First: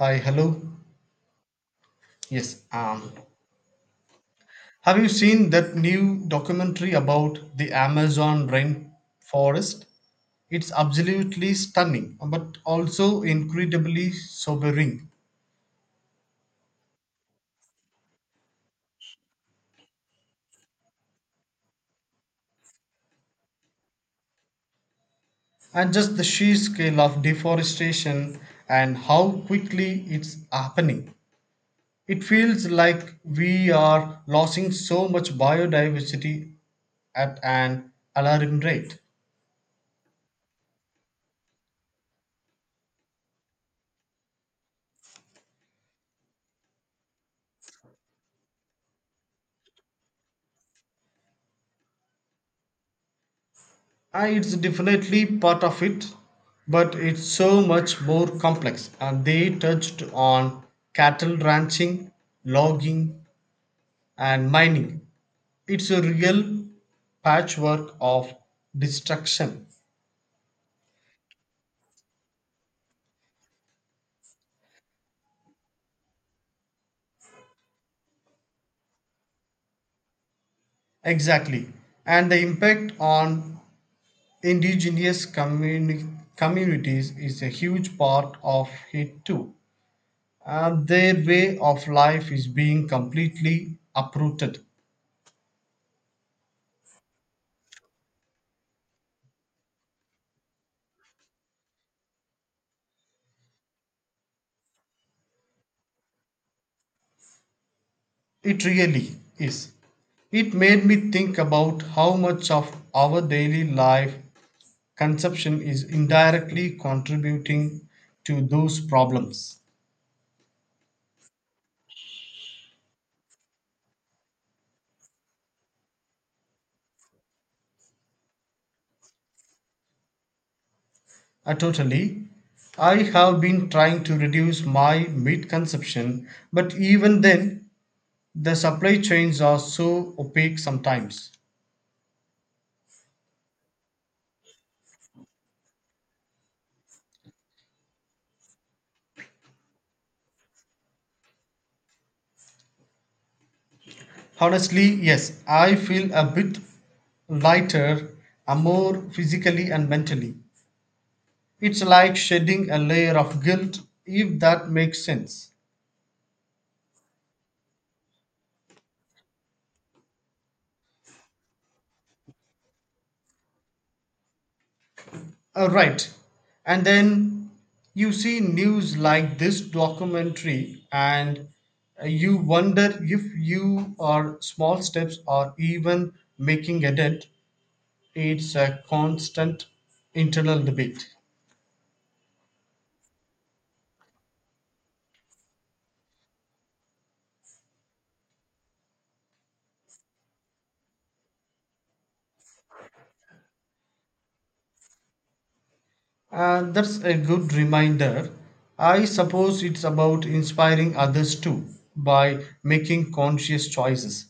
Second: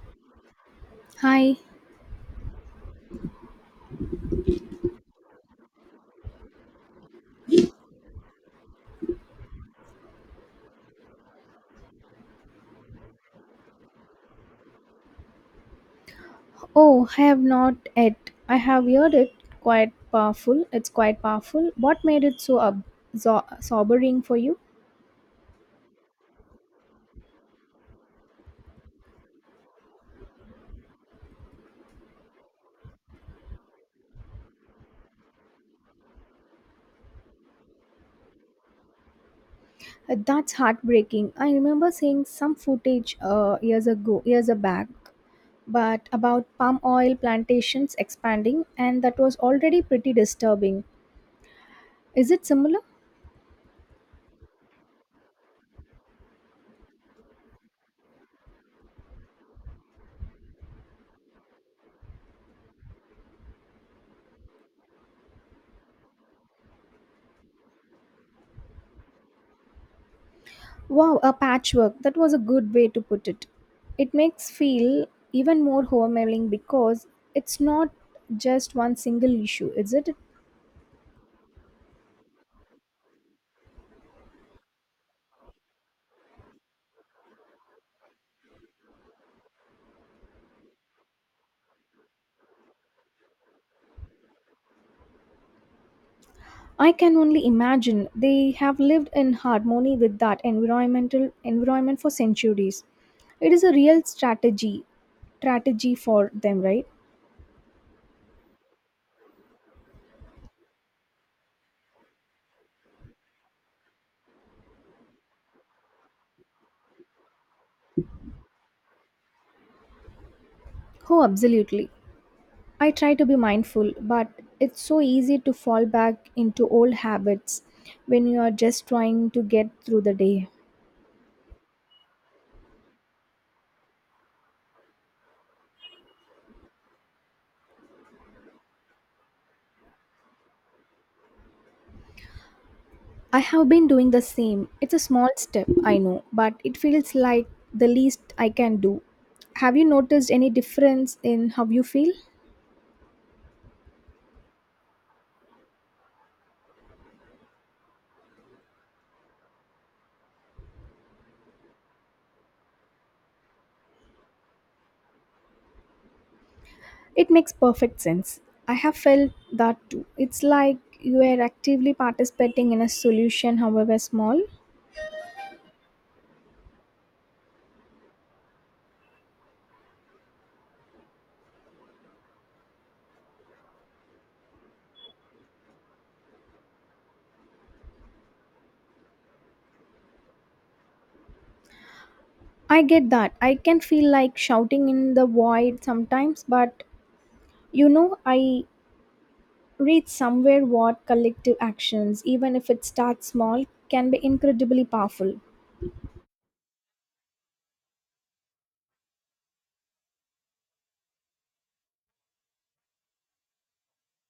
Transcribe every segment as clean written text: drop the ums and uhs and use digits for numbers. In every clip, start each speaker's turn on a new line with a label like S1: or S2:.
S1: Hi, hello.
S2: Hi.
S1: Yes. Have you seen that new documentary about the Amazon rainforest? It's absolutely stunning, but also incredibly sobering.
S2: Oh, I have not yet. I have heard it quite powerful. What made it so sobering for you?
S1: And just the sheer scale of deforestation and how quickly it's happening. It feels like we are losing so much biodiversity at an alarming rate.
S2: That's heartbreaking. I remember seeing some footage years ago, years back, but about palm oil plantations expanding, and that was already pretty disturbing. Is it similar?
S1: It's definitely part of it, but it's so much more complex. And they touched on cattle ranching, logging, and mining. It's a real patchwork of destruction.
S2: Wow, a patchwork. That was a good way to put it. It makes feel even more overwhelming because it's not just one single issue, is it?
S1: Exactly. And the impact on indigenous communi- communities is a huge part of it too. Their way of life is being completely uprooted.
S2: I can only imagine they have lived in harmony with that environment for centuries. It is a real strategy for them, right?
S1: It really is. It made me think about how much of our daily life consumption is indirectly contributing to those problems.
S2: Oh, absolutely. I try to be mindful, but it's so easy to fall back into old habits when you are just trying to get through the day.
S1: Totally. I have been trying to reduce my meat consumption, but even then, the supply chains are so opaque sometimes.
S2: I have been doing the same. It's a small step, I know, but it feels like the least I can do. Have you noticed any difference in how you feel?
S1: Honestly, yes, I feel a bit lighter, more physically and mentally. It's like shedding a layer of guilt, if that makes sense.
S2: It makes perfect sense. I have felt that too. It's like you are actively participating in a solution, however small.
S1: Right. And then you see news like this documentary, and you wonder if you are small steps or even making a dent. It's a constant internal debate.
S2: I get that. I can feel like shouting in the void sometimes, but I read somewhere what collective actions, even if it starts small, can be incredibly powerful.
S1: And that's a good reminder. I suppose it's about inspiring others too by making conscious choices.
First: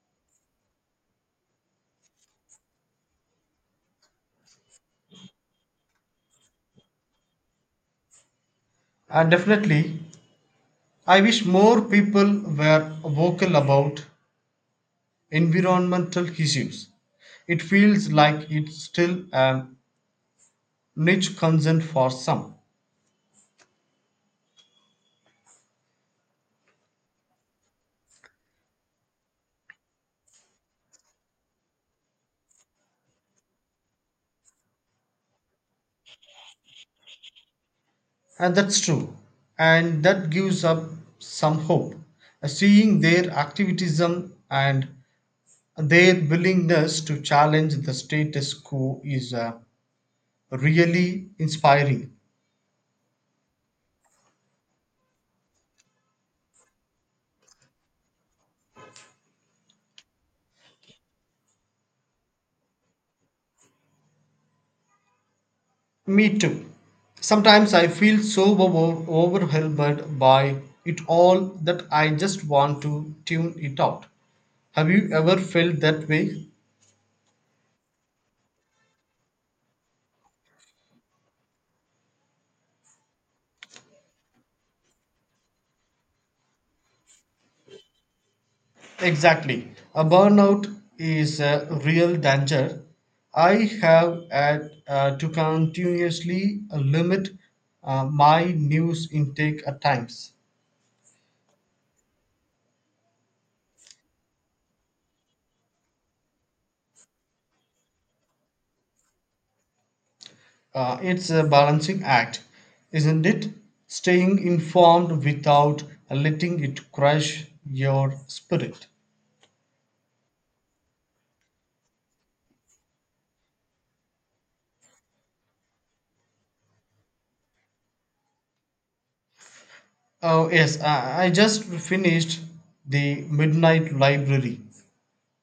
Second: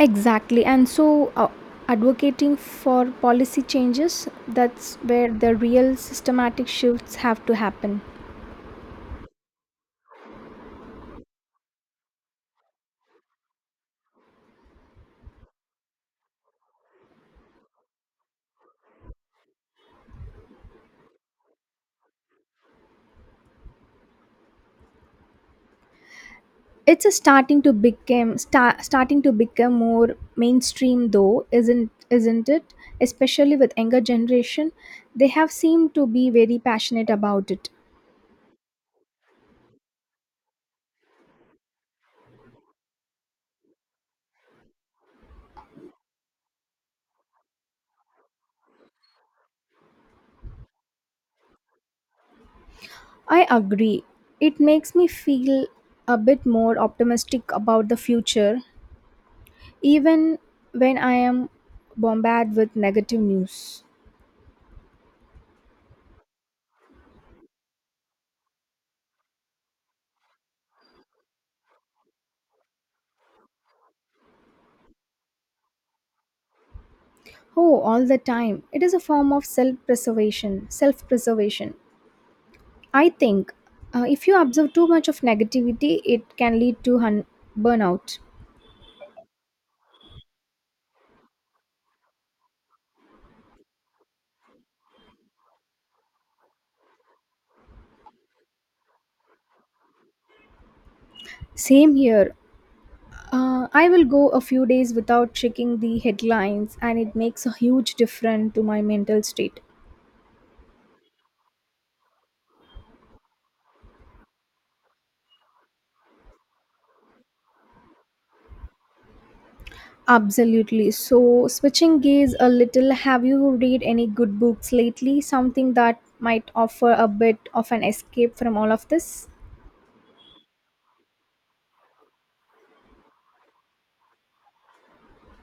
S2: Exactly. And so advocating for policy changes, that's where the real systematic shifts have to happen.
S1: And definitely, I wish more people were vocal about environmental issues. It feels like it's still a niche concern for some.
S2: It's a starting to become more mainstream though, isn't it? Especially with younger generation, they have seemed to be very passionate about it.
S1: And that's true. And that gives up some hope. Seeing their activism and their willingness to challenge the status quo is really inspiring.
S2: I agree. It makes me feel a bit more optimistic about the future even when I am bombarded with negative news.
S1: Me too. Sometimes I feel so overwhelmed by it all that I just want to tune it out. Have you ever felt that way?
S2: Oh, all the time. It is a form of self preservation. I think if you observe too much of negativity, it can lead to burnout.
S1: Exactly. A burnout is a real danger. I have had to continuously limit my news intake at times.
S2: Same here. I will go a few days without checking the headlines, and it makes a huge difference to my mental state.
S1: It's a balancing act, isn't it? Staying informed without letting it crush your spirit.
S2: Absolutely. So, switching gears a little, have you read any good books lately? Something that might offer a bit of an escape from all of this?
S1: Oh, yes, I just finished The Midnight Library.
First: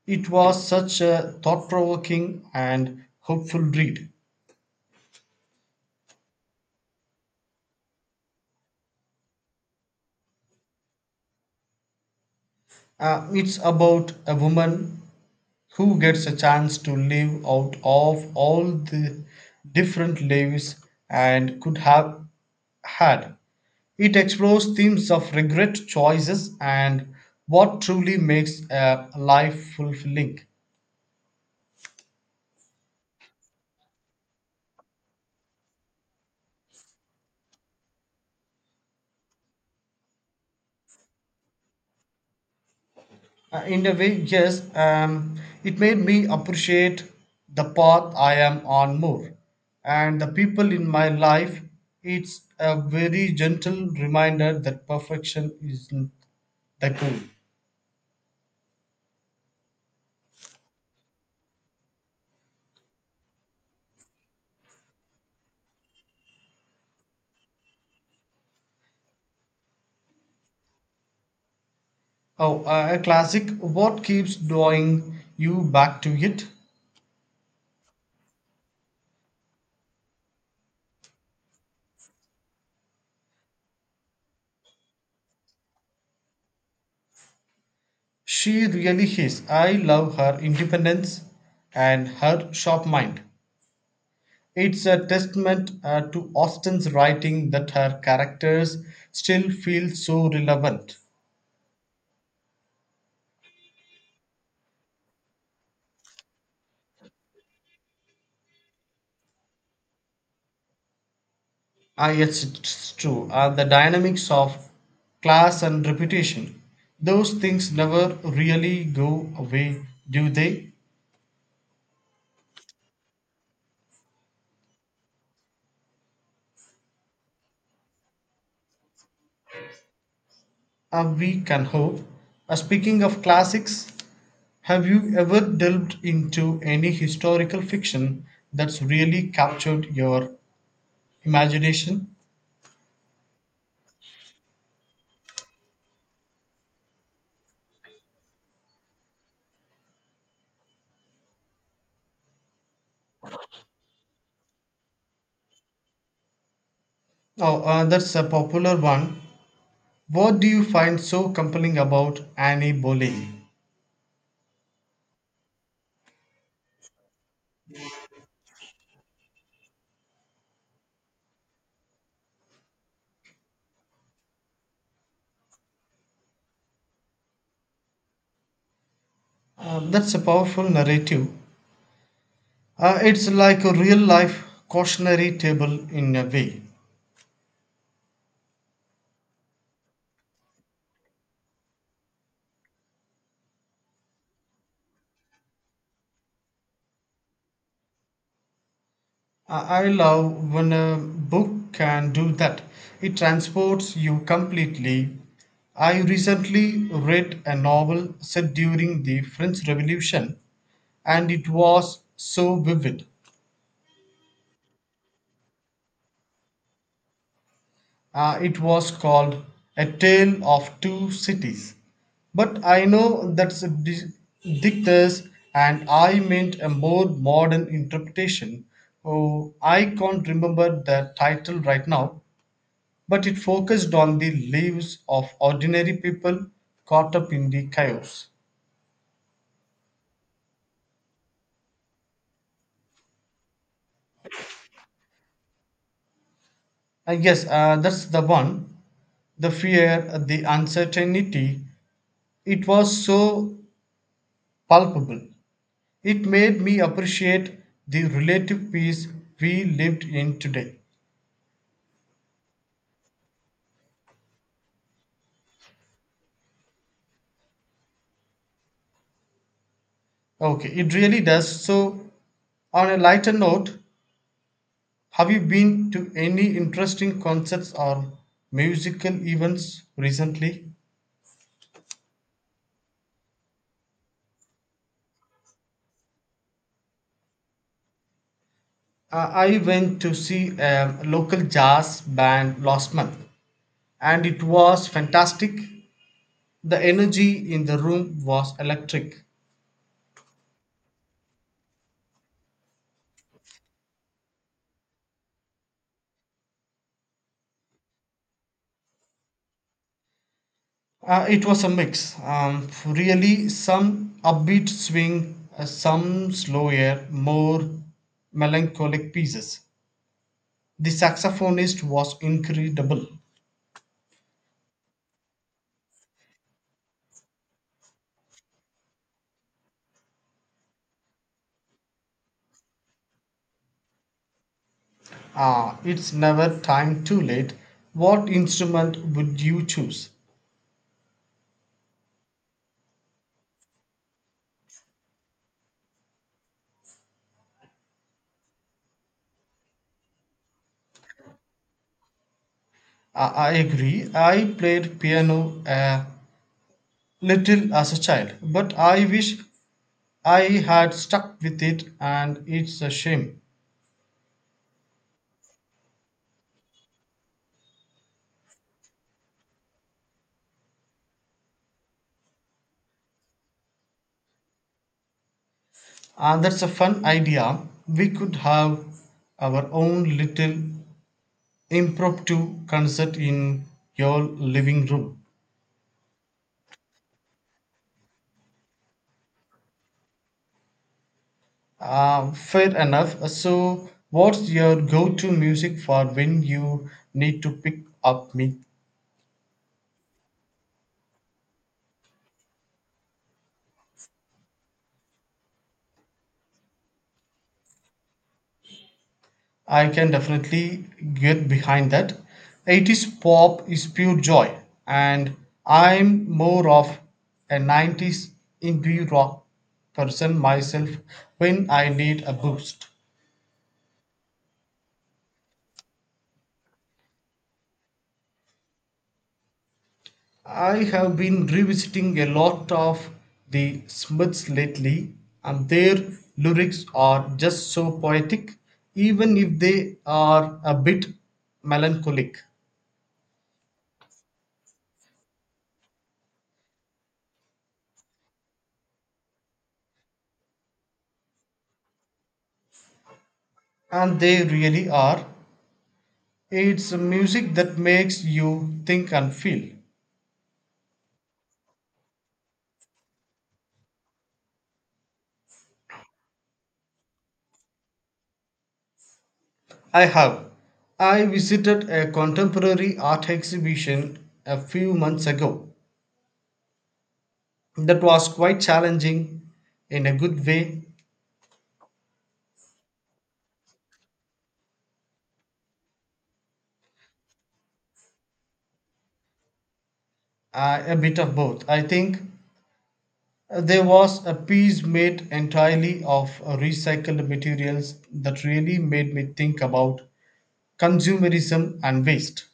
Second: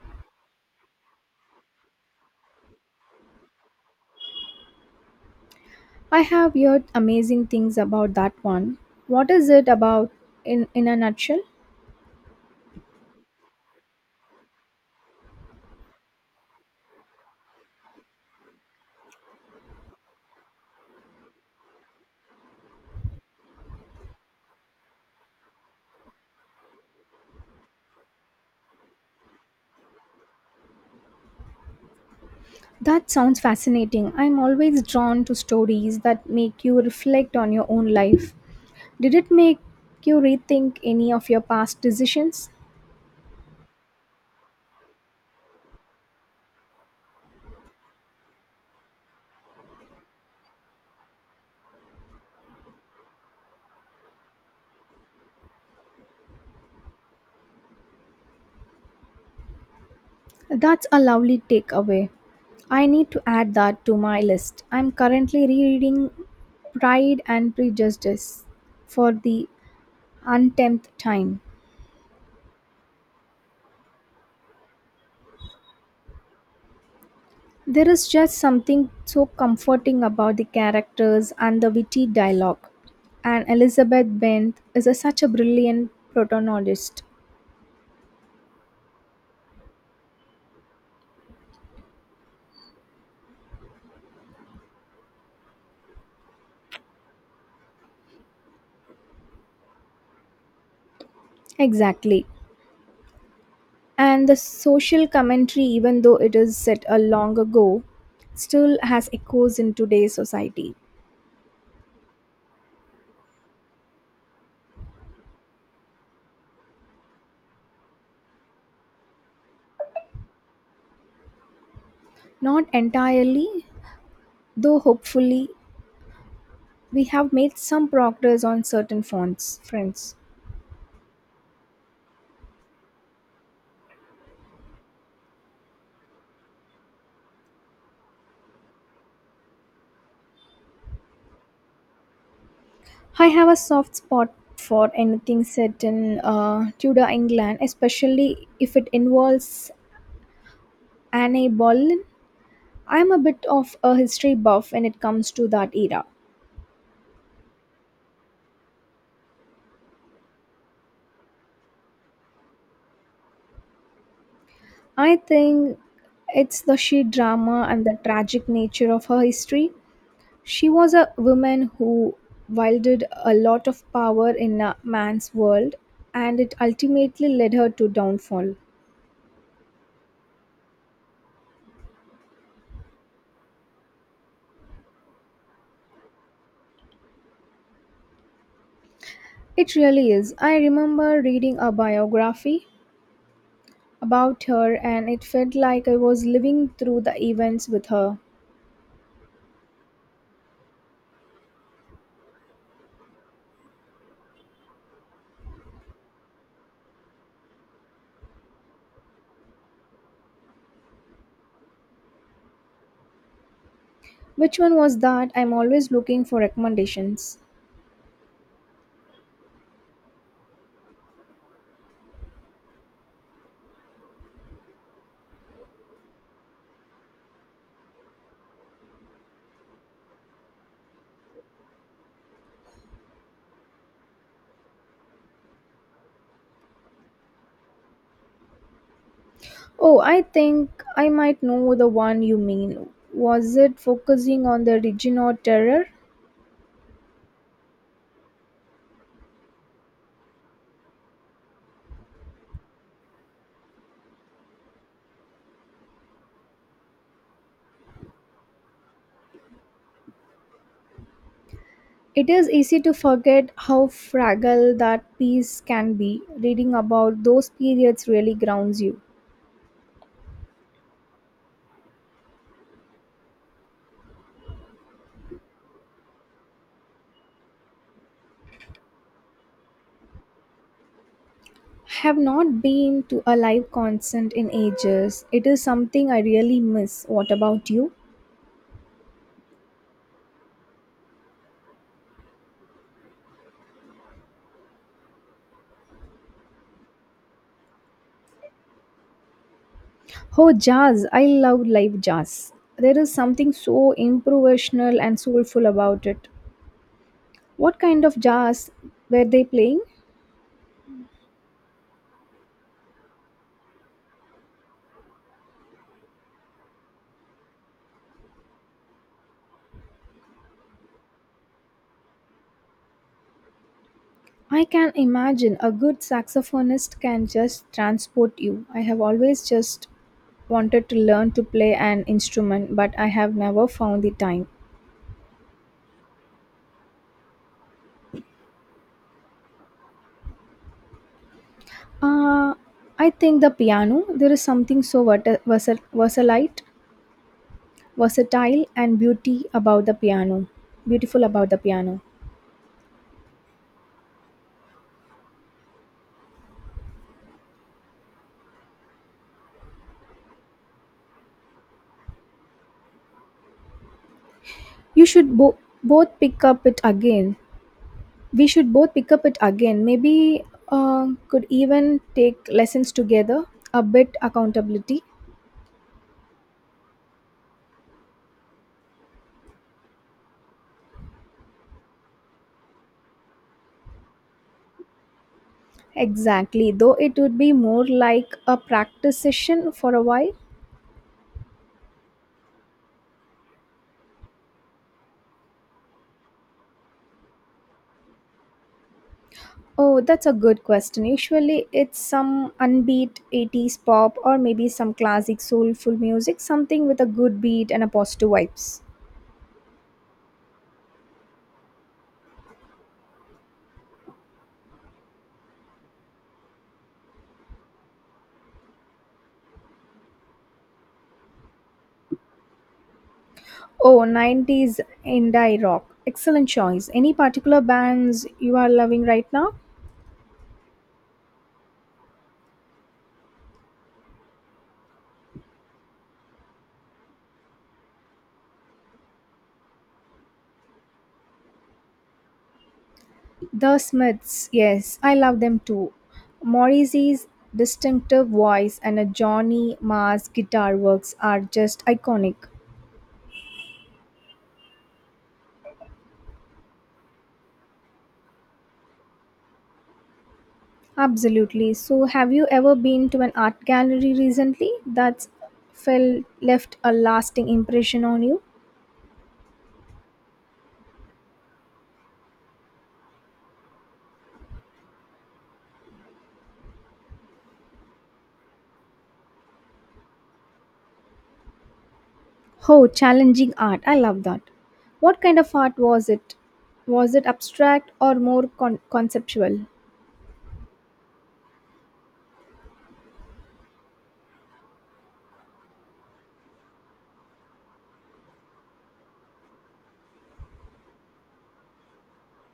S1: It was such a thought provoking and hopeful read.
S2: I have heard amazing things about that one. What is it about in a nutshell?
S1: It's about a woman who gets a chance to live out of all the different lives and could have had. It explores themes of regret, choices, and what truly makes a life fulfilling.
S2: That sounds fascinating. I'm always drawn to stories that make you reflect on your own life. Did it make you rethink any of your past decisions?
S1: In a way, yes, it made me appreciate the path I am on more and the people in my life. It's a very gentle reminder that perfection isn't the goal.
S2: That's a lovely takeaway. I need to add that to my list. I'm currently rereading Pride and Prejudice for the untenth time.
S1: Oh, a classic. What keeps drawing you back to it?
S2: There is just something so comforting about the characters and the witty dialogue. And Elizabeth Bent is such a brilliant protagonist.
S1: She really is. I love her independence and her sharp mind. It's a testament to Austen's writing that her characters still feel so relevant.
S2: Exactly. And the social commentary, even though it is set a long ago, still has echoes in today's society.
S1: Ah, yes, it's true. The dynamics of class and reputation, those things never really go away, do they?
S2: Not entirely, though hopefully, we have made some progress on certain fronts, friends.
S1: We can hope. Speaking of classics, have you ever delved into any historical fiction that's really captured your imagination?
S2: I have a soft spot for anything set in Tudor England, especially if it involves Anne Boleyn. I'm a bit of a history buff when it comes to that era.
S1: Oh, that's a popular one. What do you find so compelling about Annie Boleyn?
S2: I think it's the sheer drama and the tragic nature of her history. She was a woman who wielded a lot of power in a man's world, and it ultimately led her to downfall.
S1: That's a powerful narrative. It's like a real life cautionary table in a way.
S2: It really is. I remember reading a biography about her, and it felt like I was living through the events with her.
S1: I love when a book can do that. It transports you completely. I recently read a novel set during the French Revolution and it was so vivid.
S2: Which one was that? I'm always looking for recommendations.
S1: It was called A Tale of Two Cities. But I know that's a dictors and I meant a more modern interpretation. Oh, I can't remember the title right now, but it focused on the lives of ordinary people caught up in the chaos.
S2: Oh, I think I might know the one you mean. Was it focusing on the region or terror?
S1: Yes, that's the one. The fear, the uncertainty, it was so palpable. It made me appreciate the relative peace we lived in today.
S2: It is easy to forget how fragile that piece can be. Reading about those periods really grounds you.
S1: Okay, it really does. So, on a lighter note, have you been to any interesting concerts or musical events recently?
S2: Have not been to a live concert in ages. It is something I really miss. What about you?
S1: I went to see a local jazz band last month and it was fantastic. The energy in the room was electric.
S2: Oh, jazz. I love live jazz. There is something so improvisational and soulful about it. What kind of jazz were they playing?
S1: It was a mix, really some upbeat swing, some slower, more melancholic pieces. The saxophonist was incredible.
S2: I can imagine a good saxophonist can just transport you. I have always just wanted to learn to play an instrument, but I have never found the time.
S1: It's never time too late. What instrument would you choose?
S2: Uh, I think the piano, there is something so versatile, versatile and beauty about the piano. Beautiful about the piano.
S1: I agree. I played piano a little as a child, but I wish I had stuck with it, and it's a shame.
S2: You should bo- both pick up it again. We should both pick up it again. Maybe could even take lessons together. A bit accountability.
S1: And that's a fun idea. We could have our own little impromptu concert in your living room.
S2: Exactly, though it would be more like a practice session for a while.
S1: Fair enough. So, what's your go to music for when you need to pick up me
S2: Oh, that's a good question. Usually it's some unbeat 80s pop or maybe some classic soulful music, something with a good beat and a positive vibes.
S1: I can definitely get behind that. '80s pop is pure joy, and I'm more of a '90s indie rock person myself when I need a boost.
S2: Oh, 90s indie rock. Excellent choice. Any particular bands you are loving right now?
S1: I have been revisiting a lot of the Smiths lately, and their lyrics are just so poetic, even if they are a bit melancholic.
S2: The Smiths, yes, I love them too. Morrissey's distinctive voice and a Johnny Marr's guitar works are just iconic.
S1: And they really are. It's music that makes you think and feel.
S2: Absolutely. So, have you ever been to an art gallery recently that's felt left a lasting impression on you?
S1: I have. I visited a contemporary art exhibition a few months ago that was quite challenging in a good way,
S2: Oh, challenging art. I love that. What kind of art was it? Was it abstract or more conceptual?
S1: a bit of both. I think there was a piece made entirely of recycled materials that really made me think about consumerism and waste.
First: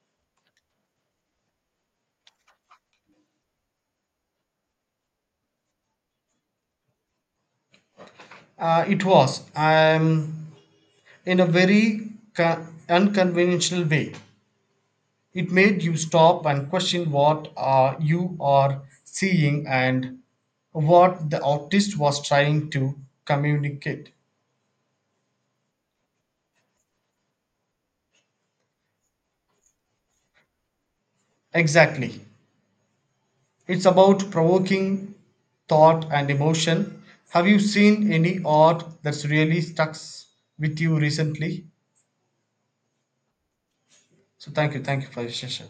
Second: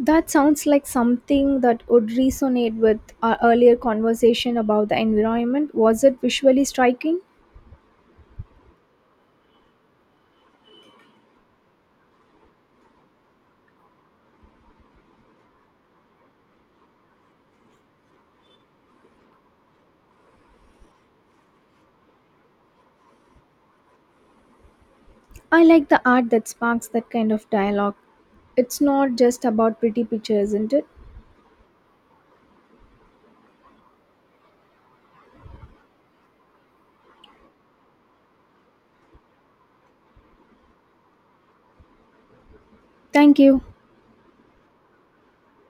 S2: That sounds like something that would resonate with our earlier conversation about the environment. Was it visually striking?
S1: It was in a very unconventional way. It made you stop and question what are you are seeing and what the artist was trying to communicate.
S2: I like the art that sparks that kind of dialogue. It's not just about pretty pictures, isn't it?
S1: Exactly. It's about provoking thought and emotion. Have you seen any art that's really stuck with you recently?
S2: Thank you.
S1: So thank you for your session.